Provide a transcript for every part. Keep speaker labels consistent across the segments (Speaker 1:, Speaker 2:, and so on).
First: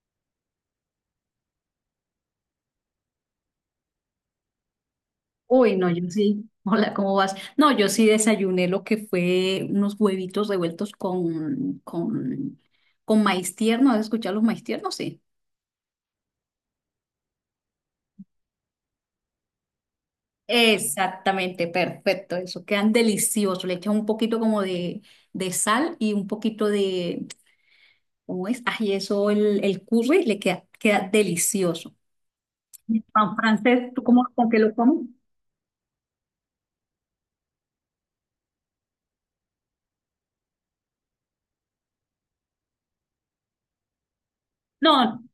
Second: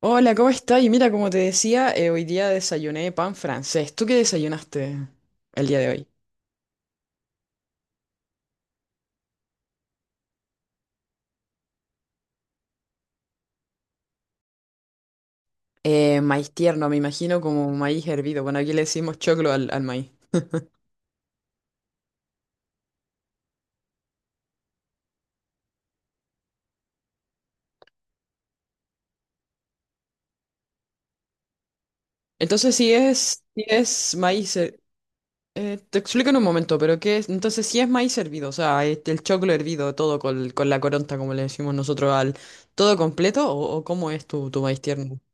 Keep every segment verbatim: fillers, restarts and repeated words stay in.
Speaker 1: Hola, ¿cómo estás? Y mira, como te decía, eh, hoy día desayuné pan francés. ¿Tú qué desayunaste el
Speaker 2: Uy,
Speaker 1: día de
Speaker 2: no,
Speaker 1: hoy?
Speaker 2: yo sí. Hola, ¿cómo vas? No, yo sí desayuné lo que fue unos huevitos revueltos con, con, con maíz tierno. ¿Has escuchado los maíz tiernos? Sí.
Speaker 1: Eh, maíz tierno, me imagino como maíz hervido. Bueno, aquí le decimos choclo al, al maíz.
Speaker 2: Exactamente, perfecto. Eso quedan deliciosos. Le echan un poquito como de, de sal y un poquito de, ¿cómo es? Ay, eso, el, el curry le queda, queda delicioso.
Speaker 1: Entonces, si
Speaker 2: ¿Y pan
Speaker 1: es, si
Speaker 2: francés, tú
Speaker 1: es
Speaker 2: cómo, con
Speaker 1: maíz...
Speaker 2: qué lo
Speaker 1: her-
Speaker 2: comes?
Speaker 1: eh, te explico en un momento, pero ¿qué es? Entonces, si es maíz hervido, o sea, este, el choclo hervido, todo con, con la coronta, como le decimos nosotros, al todo completo, ¿o, o cómo es tu, tu maíz tierno?
Speaker 2: No,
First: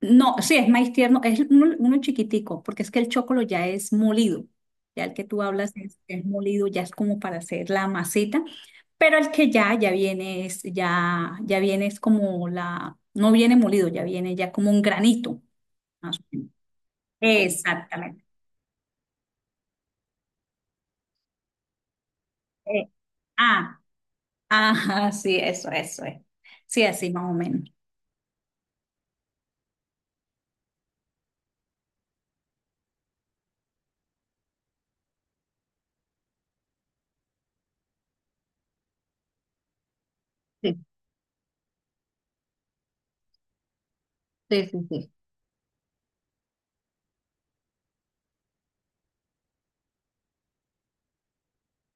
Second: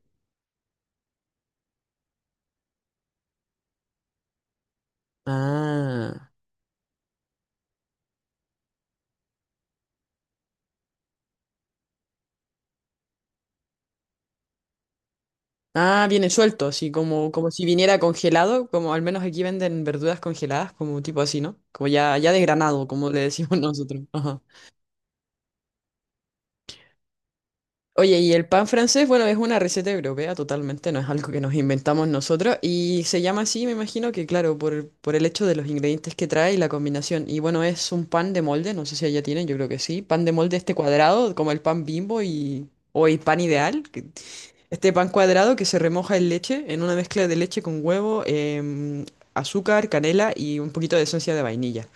Speaker 2: no, sí, es maíz tierno, es uno, uno chiquitico, porque es que el chocolo ya es molido. Ya el que tú hablas es, es
Speaker 1: Ah.
Speaker 2: molido, ya es como para hacer la masita, pero el que ya, ya viene es, ya, ya viene es como la, no viene molido, ya viene ya como un granito.
Speaker 1: Ah,
Speaker 2: Más o
Speaker 1: viene
Speaker 2: menos.
Speaker 1: suelto, así como, como si viniera
Speaker 2: Exactamente.
Speaker 1: congelado, como al menos aquí venden verduras congeladas, como tipo así, ¿no? Como ya, ya desgranado,
Speaker 2: Eh,
Speaker 1: como le decimos
Speaker 2: ah,
Speaker 1: nosotros. Ajá.
Speaker 2: ajá, sí, eso, eso es. Sí, así más o menos.
Speaker 1: Oye, y el pan francés, bueno, es una receta europea totalmente, no es algo que nos inventamos nosotros, y se llama así, me imagino que, claro, por, por el hecho de los ingredientes que trae y la combinación. Y bueno, es un pan de molde, no sé si allá tienen, yo creo que sí, pan de molde este
Speaker 2: Sí,
Speaker 1: cuadrado, como el pan Bimbo y, o el pan ideal, que...
Speaker 2: sí, sí,
Speaker 1: Este pan
Speaker 2: sí.
Speaker 1: cuadrado que se remoja en leche, en una mezcla de leche con huevo, em, azúcar, canela y un poquito de esencia de vainilla.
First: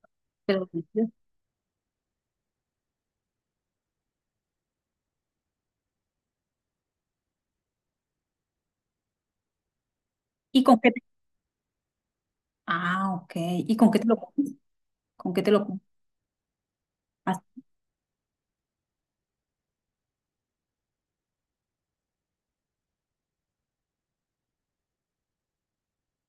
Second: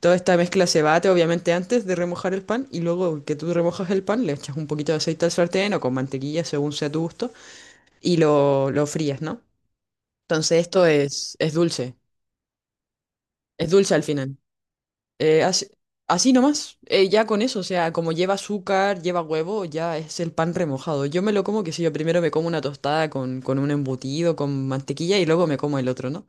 Speaker 1: Toda esta mezcla
Speaker 2: Pero-
Speaker 1: se bate obviamente antes de remojar el pan y luego que tú remojas el pan le echas un poquito de aceite al sartén o con mantequilla según sea tu gusto y lo, lo frías, ¿no? Entonces
Speaker 2: ¿y con
Speaker 1: esto
Speaker 2: qué te-
Speaker 1: es, es dulce,
Speaker 2: Ah, ok.
Speaker 1: es
Speaker 2: ¿Y con
Speaker 1: dulce
Speaker 2: qué
Speaker 1: al
Speaker 2: te lo
Speaker 1: final.
Speaker 2: comes? ¿Con
Speaker 1: Eh,
Speaker 2: qué te
Speaker 1: así,
Speaker 2: lo comes?
Speaker 1: así nomás, eh, ya con
Speaker 2: Ah,
Speaker 1: eso, o sea, como lleva azúcar, lleva huevo, ya es el pan remojado. Yo me lo como que si yo primero me como una tostada con, con un embutido, con mantequilla y luego me como el otro, ¿no?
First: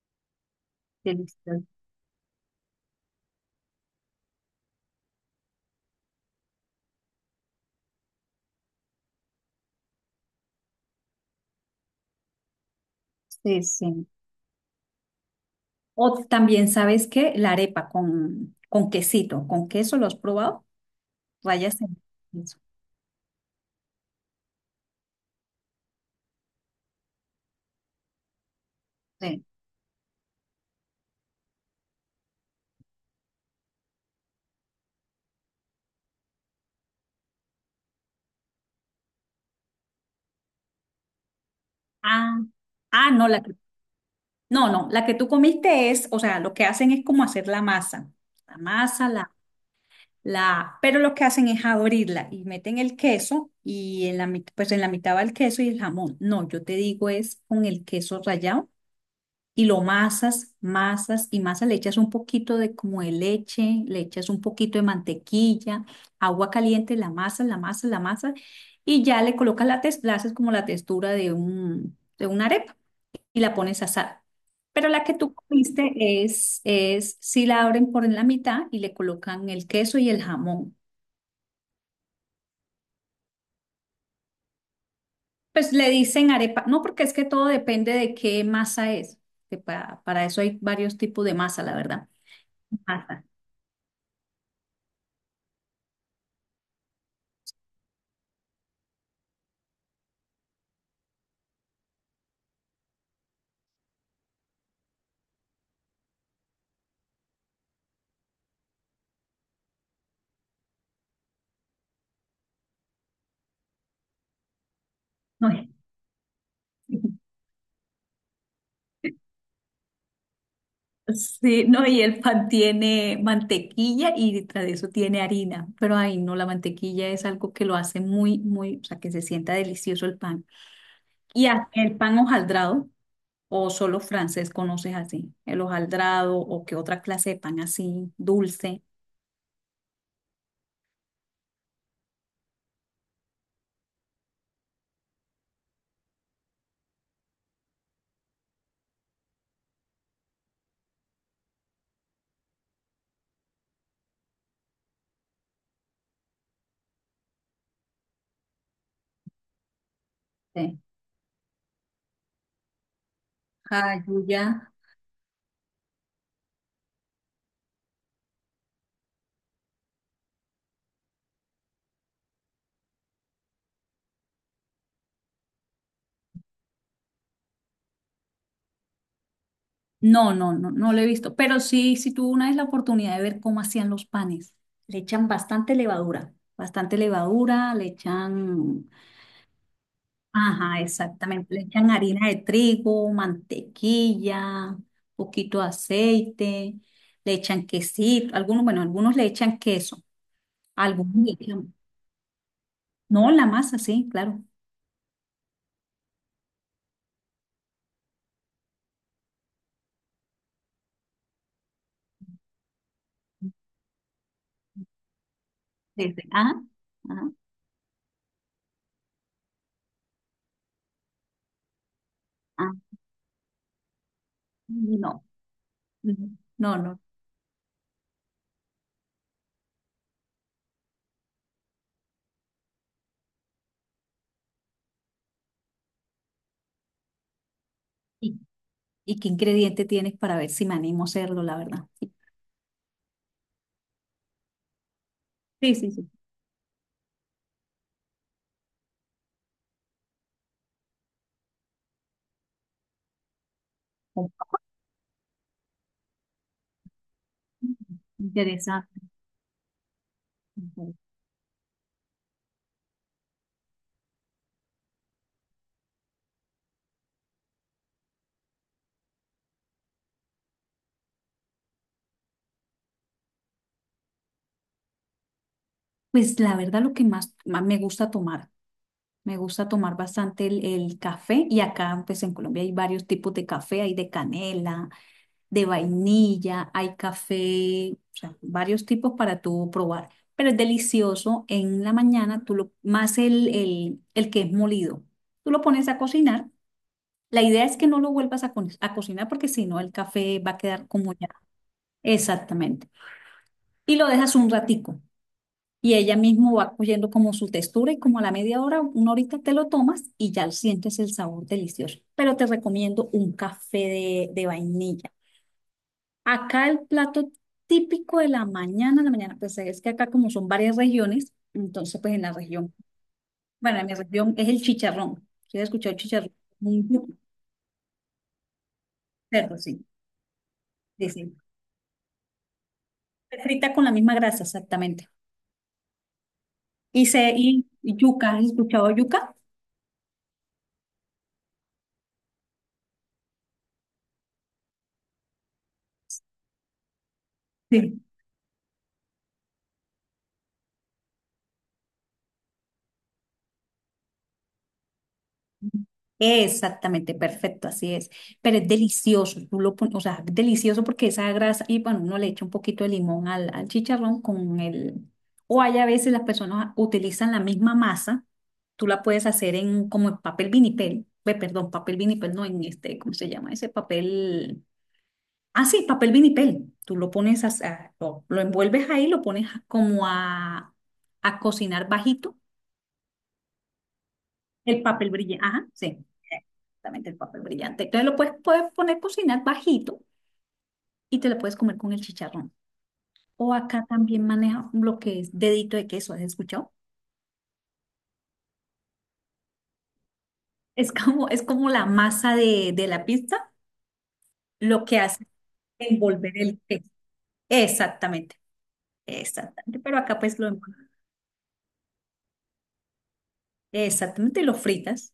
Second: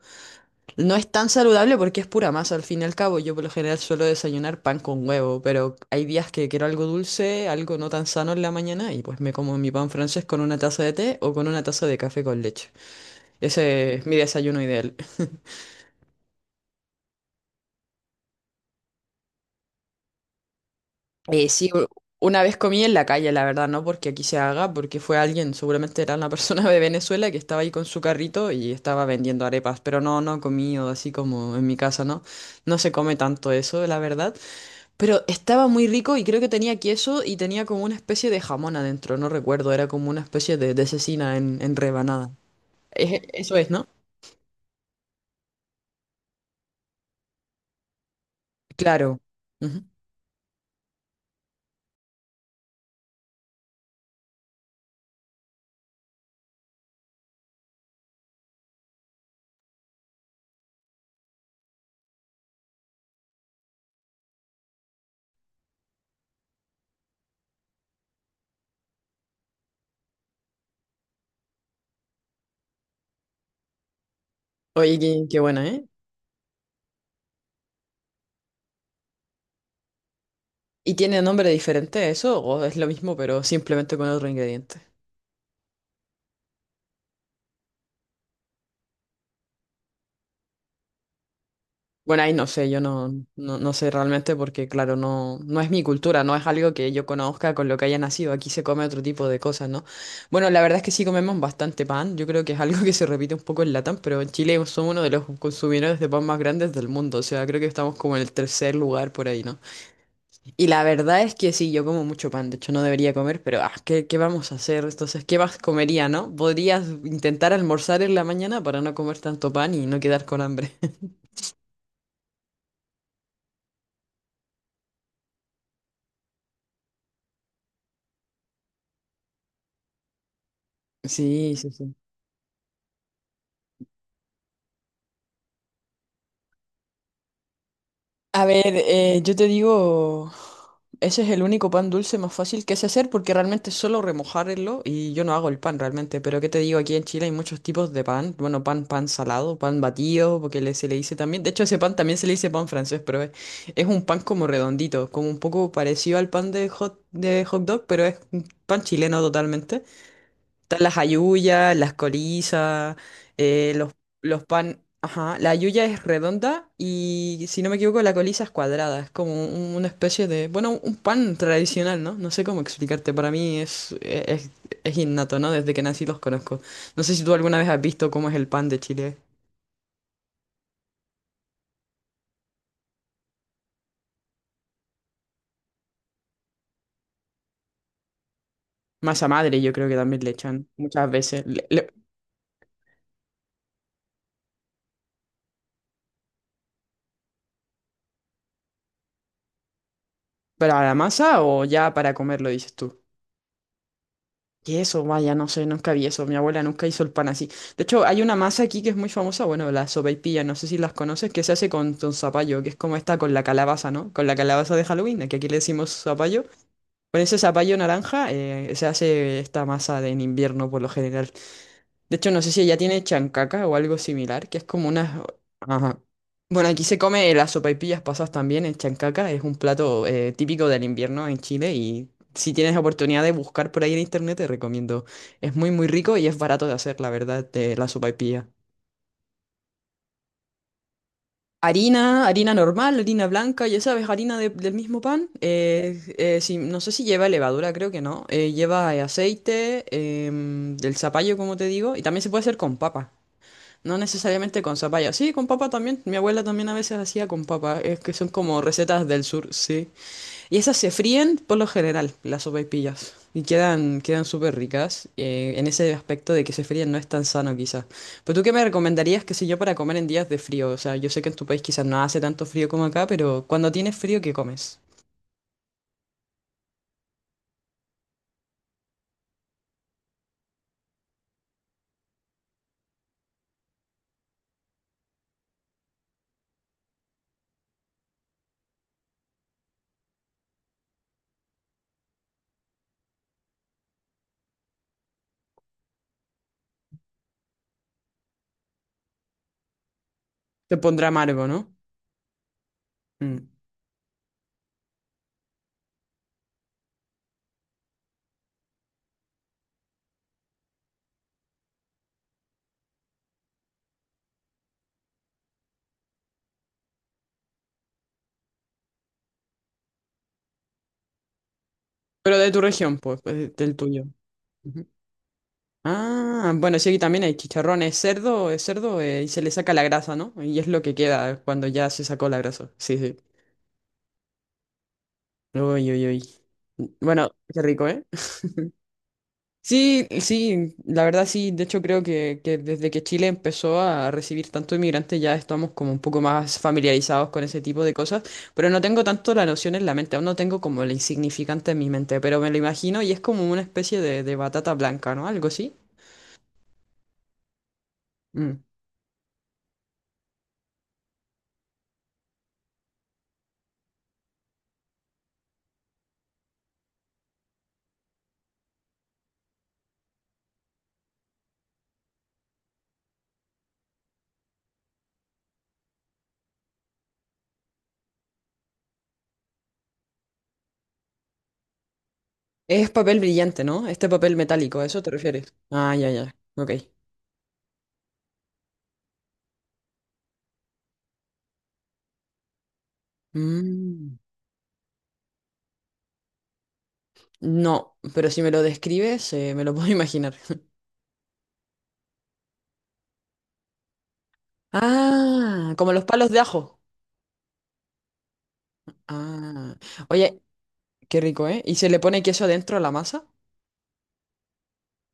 Speaker 1: No es tan
Speaker 2: delicioso.
Speaker 1: saludable porque es pura masa al fin y al cabo. Yo por lo general suelo desayunar pan con huevo, pero hay días que quiero algo dulce, algo no tan sano en la mañana y pues me como mi pan francés con una taza de té o con una taza de café con leche.
Speaker 2: Sí,
Speaker 1: Ese es
Speaker 2: sí.
Speaker 1: mi desayuno ideal.
Speaker 2: O también, ¿sabes qué? La arepa con, con quesito, con queso, ¿lo has probado?
Speaker 1: Eh, sí,
Speaker 2: Rayas
Speaker 1: u-
Speaker 2: en
Speaker 1: una vez
Speaker 2: queso.
Speaker 1: comí en la calle, la verdad, no porque aquí se haga, porque fue alguien, seguramente era una persona de Venezuela que estaba ahí con su carrito y estaba vendiendo
Speaker 2: Sí.
Speaker 1: arepas, pero no, no comí o así como en mi casa, ¿no? No se come tanto eso, la verdad, pero estaba muy rico y creo que tenía queso y tenía como una especie de jamón adentro, no recuerdo, era como una especie de, de cecina en, en rebanada.
Speaker 2: Ah, ah,
Speaker 1: Es-
Speaker 2: no, la que,
Speaker 1: eso es, ¿no?
Speaker 2: no, no, la que tú comiste es, o sea, lo que hacen es como hacer la masa, la masa,
Speaker 1: Claro.
Speaker 2: la,
Speaker 1: Ujú.
Speaker 2: la, pero lo que hacen es abrirla y meten el queso y en la, mit- pues en la mitad va el queso y el jamón. No, yo te digo es con el queso rallado y lo masas, masas y masas, le echas un poquito de como de leche, le echas un poquito de mantequilla, agua caliente, la masa, la masa, la masa, y ya le colocas la textura, la haces como la textura de un, de una arepa y la pones a asar. Pero
Speaker 1: Oye,
Speaker 2: la que
Speaker 1: qué,
Speaker 2: tú
Speaker 1: qué buena, ¿eh?
Speaker 2: comiste es, es, si la abren por en la mitad y le colocan el queso y el jamón.
Speaker 1: ¿Y tiene nombre diferente a eso o es lo mismo pero simplemente con otro ingrediente?
Speaker 2: Pues le dicen arepa, no, porque es que todo depende de qué masa es. Que pa- para eso hay varios tipos de masa, la verdad.
Speaker 1: Bueno, ahí no sé, yo no,
Speaker 2: Masa.
Speaker 1: no, no sé realmente porque, claro, no, no es mi cultura, no es algo que yo conozca con lo que haya nacido. Aquí se come otro tipo de cosas, ¿no? Bueno, la verdad es que sí comemos bastante pan. Yo creo que es algo que se repite un poco en Latam, pero en Chile somos uno de los consumidores de pan más grandes del mundo. O sea, creo que estamos como en el tercer lugar por ahí, ¿no? Y la verdad es que sí, yo como mucho pan. De hecho, no debería comer, pero ah, ¿qué, qué vamos a hacer? Entonces, ¿qué
Speaker 2: No,
Speaker 1: más
Speaker 2: es.
Speaker 1: comería, no? Podrías intentar almorzar en la mañana para no comer tanto pan y no quedar con hambre.
Speaker 2: Sí, no, y el pan tiene mantequilla y detrás de eso tiene harina, pero ahí no, la mantequilla es algo que lo hace muy, muy, o sea, que se sienta delicioso el pan. Y
Speaker 1: Sí,
Speaker 2: a-
Speaker 1: sí, sí.
Speaker 2: el pan hojaldrado, o solo francés conoces así, el hojaldrado o qué otra clase de pan así,
Speaker 1: A ver,
Speaker 2: dulce.
Speaker 1: eh, yo te digo, ese es el único pan dulce más fácil que sé hacer porque realmente es solo remojarlo y yo no hago el pan realmente. Pero ¿qué te digo? Aquí en Chile hay muchos tipos de pan. Bueno, pan, pan salado, pan batido, porque le- se le dice también. De hecho, ese pan también se le dice pan francés, pero es, es un pan como redondito, como un poco parecido al pan de hot, de hot dog, pero es un pan chileno totalmente.
Speaker 2: Sí.
Speaker 1: Están las halluyas, las corizas, eh, los,
Speaker 2: Hallyu
Speaker 1: los
Speaker 2: ya.
Speaker 1: pan. Ajá, la halluya es redonda y si no me equivoco, la coliza es cuadrada. Es como un- una especie de, bueno, un pan tradicional, ¿no? No sé cómo explicarte. Para mí es, es, es innato, ¿no? Desde que nací los conozco. No sé si tú alguna vez has visto cómo es el pan de Chile.
Speaker 2: No, no, no, no lo he visto, pero sí, sí tuve una vez la oportunidad de ver cómo hacían los panes. Le echan bastante levadura, bastante levadura, le echan.
Speaker 1: Masa madre, yo creo que también le echan
Speaker 2: Ajá,
Speaker 1: muchas veces.
Speaker 2: exactamente. Le
Speaker 1: Le-
Speaker 2: echan
Speaker 1: le-
Speaker 2: harina de trigo, mantequilla, poquito de aceite, le echan quesito, algunos, bueno, algunos le echan queso,
Speaker 1: ¿Para la
Speaker 2: algunos le
Speaker 1: masa o
Speaker 2: echan,
Speaker 1: ya para comerlo, dices tú?
Speaker 2: no, la masa, sí, claro.
Speaker 1: ¿Qué eso? Vaya, no sé, nunca vi eso. Mi abuela nunca hizo el pan así. De hecho, hay una masa aquí que es muy famosa, bueno, la sopaipilla, no sé si las conoces, que se hace con, con zapallo, que es como esta con la calabaza, ¿no? Con la calabaza de Halloween, que aquí le decimos
Speaker 2: Desde,
Speaker 1: zapallo.
Speaker 2: ah,
Speaker 1: Con
Speaker 2: ah,
Speaker 1: ese zapallo naranja eh, se hace esta masa de en invierno por lo general. De hecho, no sé si
Speaker 2: ah,
Speaker 1: ella tiene chancaca o algo similar, que es como una...
Speaker 2: no,
Speaker 1: Ajá. Bueno,
Speaker 2: no,
Speaker 1: aquí se
Speaker 2: no.
Speaker 1: come las sopaipillas pasas también en chancaca, es un plato eh, típico del invierno en Chile y si tienes oportunidad de buscar por ahí en internet te recomiendo. Es muy muy rico y es barato de hacer, la verdad, de la
Speaker 2: ¿Y,
Speaker 1: sopaipilla.
Speaker 2: y qué ingrediente tienes para ver si me animo a hacerlo, la verdad?
Speaker 1: Harina, harina normal, harina blanca, ya sabes, harina de- del mismo pan.
Speaker 2: Sí, sí,
Speaker 1: eh,
Speaker 2: sí.
Speaker 1: eh, si- no sé si lleva levadura, creo que no. eh, lleva eh, aceite, em, del zapallo, como te digo, y también se puede hacer con papa. No
Speaker 2: Con
Speaker 1: necesariamente
Speaker 2: pan.
Speaker 1: con zapallo. Sí, con papa también. Mi abuela también a veces hacía con papa. Es que son como
Speaker 2: Interesante.
Speaker 1: recetas del sur, sí. Y esas se fríen por lo general, las sopaipillas. Y quedan, quedan súper ricas eh, en ese aspecto de que se fríen no es tan sano quizás. Pero tú qué me recomendarías, qué sé yo, para comer en días de frío? O sea, yo sé que en tu país quizás no hace tanto frío como acá, pero cuando tienes frío, ¿qué comes?
Speaker 2: Pues la verdad lo que más, más me gusta tomar. Me gusta tomar bastante el, el café y acá pues en Colombia hay varios tipos de café, hay de canela, de vainilla, hay café, o sea, varios tipos para tú probar. Pero es delicioso en la mañana, tú lo, más el, el, el que es molido. Tú lo pones a cocinar. La idea es que no lo vuelvas a, co- a cocinar porque si no el café va a
Speaker 1: Te
Speaker 2: quedar
Speaker 1: pondrá
Speaker 2: como ya.
Speaker 1: amargo, ¿no?
Speaker 2: Exactamente.
Speaker 1: Mm.
Speaker 2: Y lo dejas un ratico. Y ella mismo va cogiendo como su textura y como a la media hora, una horita te lo tomas y ya sientes el sabor delicioso. Pero te recomiendo un café de, de vainilla. Acá el plato típico de la mañana, la mañana, pues es que acá como son varias regiones, entonces pues en la
Speaker 1: Pero de tu
Speaker 2: región,
Speaker 1: región, pues, pues, del
Speaker 2: bueno, en mi
Speaker 1: tuyo.
Speaker 2: región es el chicharrón. ¿Sí has escuchado el chicharrón?
Speaker 1: Ah, bueno, sí,
Speaker 2: Un
Speaker 1: aquí también hay chicharrón, es cerdo, es cerdo eh, y se le
Speaker 2: cerdo,
Speaker 1: saca la
Speaker 2: sí.
Speaker 1: grasa, ¿no? Y es lo que
Speaker 2: Sí, sí.
Speaker 1: queda cuando ya se sacó la grasa. Sí, sí.
Speaker 2: Frita con la misma grasa, exactamente.
Speaker 1: Uy, uy, uy.
Speaker 2: Y,
Speaker 1: Bueno,
Speaker 2: se,
Speaker 1: qué
Speaker 2: y
Speaker 1: rico, ¿eh?
Speaker 2: yuca, ¿has escuchado yuca?
Speaker 1: Sí, sí, la verdad sí, de hecho creo que, que desde que Chile empezó a recibir tanto inmigrante ya estamos como un poco más familiarizados con ese tipo de
Speaker 2: Sí.
Speaker 1: cosas, pero no tengo tanto la noción en la mente, aún no tengo como el insignificante en mi mente, pero me lo imagino y es como una especie de, de batata blanca, ¿no? Algo así.
Speaker 2: Exactamente, perfecto, así es. Pero
Speaker 1: Mm.
Speaker 2: es delicioso, tú lo pon- o sea, es delicioso porque esa grasa, y bueno, uno le echa un poquito de limón al, al chicharrón con el, o hay a veces las personas utilizan la misma masa, tú la puedes hacer en como en papel vinipel, ve, perdón, papel vinipel, no en este, ¿cómo se llama ese papel? Ah, sí, papel vinipel, tú lo pones, a, a- lo, lo envuelves ahí, lo pones a- como a, a cocinar bajito
Speaker 1: Es papel brillante, ¿no? Este papel metálico,
Speaker 2: el
Speaker 1: ¿a eso te
Speaker 2: papel brillante,
Speaker 1: refieres?
Speaker 2: ajá,
Speaker 1: Ah,
Speaker 2: sí,
Speaker 1: ya, ya. Ok.
Speaker 2: exactamente el papel brillante. Entonces lo puedes, puedes poner a cocinar bajito y te lo puedes comer con el chicharrón. O acá
Speaker 1: Mm.
Speaker 2: también maneja lo que es dedito de queso, ¿has escuchado?
Speaker 1: No, pero si me lo describes, eh, me lo puedo imaginar.
Speaker 2: Es como, es como la masa de, de la pizza, lo que hace
Speaker 1: Ah,
Speaker 2: es
Speaker 1: como los palos
Speaker 2: envolver
Speaker 1: de
Speaker 2: el
Speaker 1: ajo.
Speaker 2: queso. Exactamente,
Speaker 1: Ah,
Speaker 2: exactamente. Pero acá
Speaker 1: oye,
Speaker 2: pues lo envuelves.
Speaker 1: qué rico, ¿eh? ¿Y se le pone queso adentro a la masa?
Speaker 2: Exactamente, y lo fritas.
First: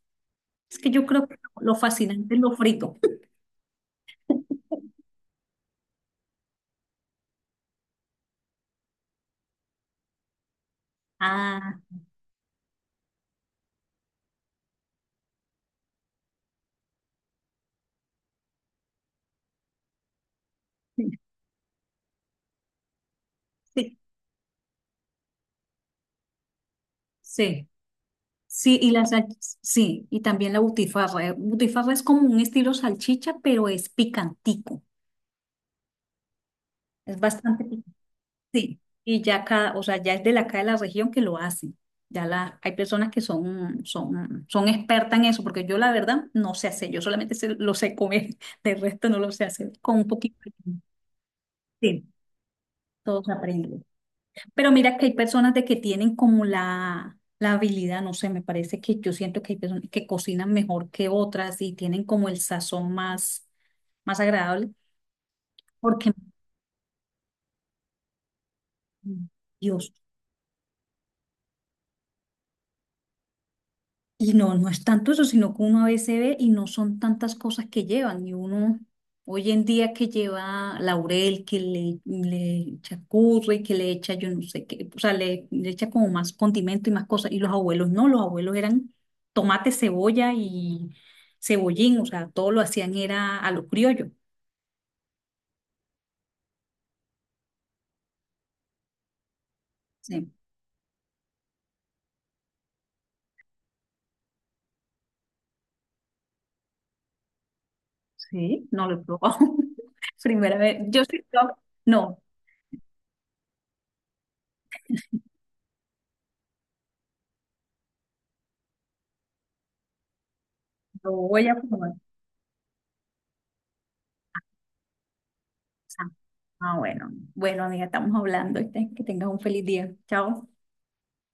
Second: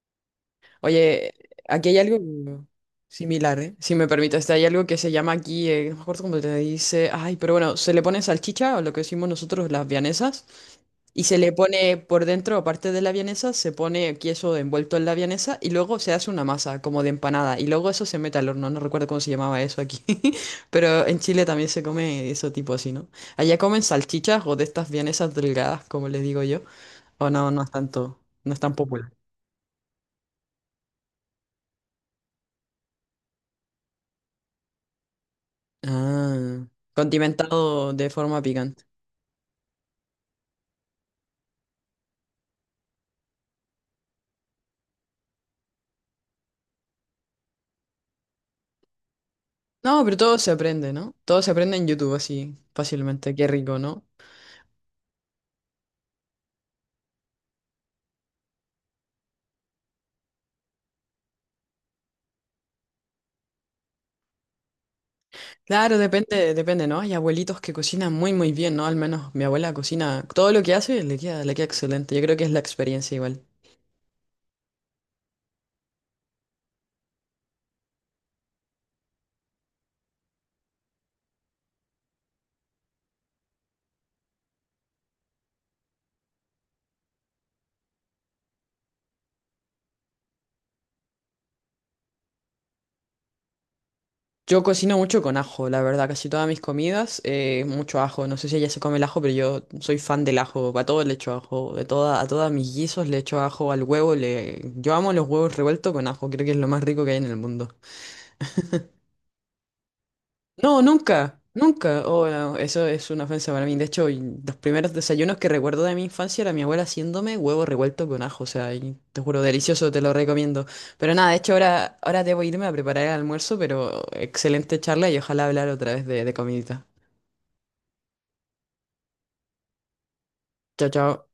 Speaker 2: Es que yo creo
Speaker 1: Oye,
Speaker 2: que lo
Speaker 1: aquí hay algo
Speaker 2: fascinante es lo frito.
Speaker 1: similar, ¿eh? Si me permites, hay algo que se llama aquí, eh, no me acuerdo cómo te dice, ay, pero bueno, se le pone salchicha o lo que decimos nosotros las vianesas. Y se le
Speaker 2: Ah,
Speaker 1: pone por dentro, aparte de la vienesa, se pone queso envuelto en la vienesa y luego se hace una masa como de empanada y luego eso se mete al horno. No recuerdo cómo se llamaba eso aquí, pero
Speaker 2: sí,
Speaker 1: en Chile también se come eso tipo así, ¿no? Allá comen
Speaker 2: sí.
Speaker 1: salchichas o de estas vienesas delgadas, como les digo yo. O no, no
Speaker 2: Sí.
Speaker 1: es tanto, no es tan
Speaker 2: Sí, y la
Speaker 1: popular.
Speaker 2: sal- sí, y también la butifarra. eh, Butifarra es como un estilo salchicha, pero es picantico.
Speaker 1: Ah,
Speaker 2: Es bastante
Speaker 1: condimentado
Speaker 2: picante.
Speaker 1: de forma
Speaker 2: Sí.
Speaker 1: picante.
Speaker 2: Y ya cada, o sea, ya es de la acá de la región que lo hacen. Ya la, hay personas que son, son, son expertas en eso, porque yo la verdad no sé hacer, yo solamente sé- lo sé comer, del resto no lo sé hacer, con
Speaker 1: No,
Speaker 2: un
Speaker 1: pero
Speaker 2: poquito
Speaker 1: todo se
Speaker 2: de...
Speaker 1: aprende, ¿no? Todo se aprende en
Speaker 2: Sí,
Speaker 1: YouTube así
Speaker 2: todo se
Speaker 1: fácilmente. Qué rico,
Speaker 2: aprende.
Speaker 1: ¿no?
Speaker 2: Pero mira que hay personas de que tienen como la, la habilidad, no sé, me parece que yo siento que hay personas que cocinan mejor que otras y tienen como el sazón más, más agradable,
Speaker 1: Claro,
Speaker 2: porque
Speaker 1: depende, depende, ¿no? Hay abuelitos que cocinan muy, muy bien, ¿no? Al
Speaker 2: mm,
Speaker 1: menos mi abuela
Speaker 2: Dios.
Speaker 1: cocina todo lo que hace, le queda, le queda excelente. Yo creo que es la experiencia igual.
Speaker 2: Y no, no es tanto eso, sino que uno a veces ve y no son tantas cosas que llevan. Y uno hoy en día que lleva laurel, que le, le echa curry, que le echa yo no sé qué, o sea, le, le echa como más condimento y más cosas. Y los abuelos no, los abuelos eran tomate, cebolla y cebollín, o sea, todo lo hacían era a lo criollo.
Speaker 1: Yo cocino mucho con ajo, la verdad, casi todas mis comidas, eh, mucho ajo. No sé si ella se come el ajo, pero yo soy fan
Speaker 2: Sí,
Speaker 1: del ajo. A todo le echo ajo, de toda, a todas mis guisos le echo ajo, al huevo le... Yo amo los huevos revueltos con ajo, creo que es lo más rico que hay en el mundo.
Speaker 2: sí, no lo he probado. Primera vez.
Speaker 1: No,
Speaker 2: Yo sí,
Speaker 1: nunca,
Speaker 2: yo-
Speaker 1: nunca.
Speaker 2: no,
Speaker 1: Oh, no, eso es una ofensa para mí. De hecho, y los primeros desayunos que recuerdo de mi infancia era mi abuela haciéndome huevo revuelto con ajo. O sea, y te juro, delicioso, te lo recomiendo.
Speaker 2: lo
Speaker 1: Pero nada, de
Speaker 2: voy
Speaker 1: hecho,
Speaker 2: a probar.
Speaker 1: ahora, ahora debo irme a preparar el almuerzo, pero excelente charla y ojalá hablar otra vez de, de
Speaker 2: Ah,
Speaker 1: comidita.
Speaker 2: bueno. Bueno, amiga, estamos hablando. ¿Viste? Que tengas un feliz día. Chao.
Speaker 1: Chao, chao.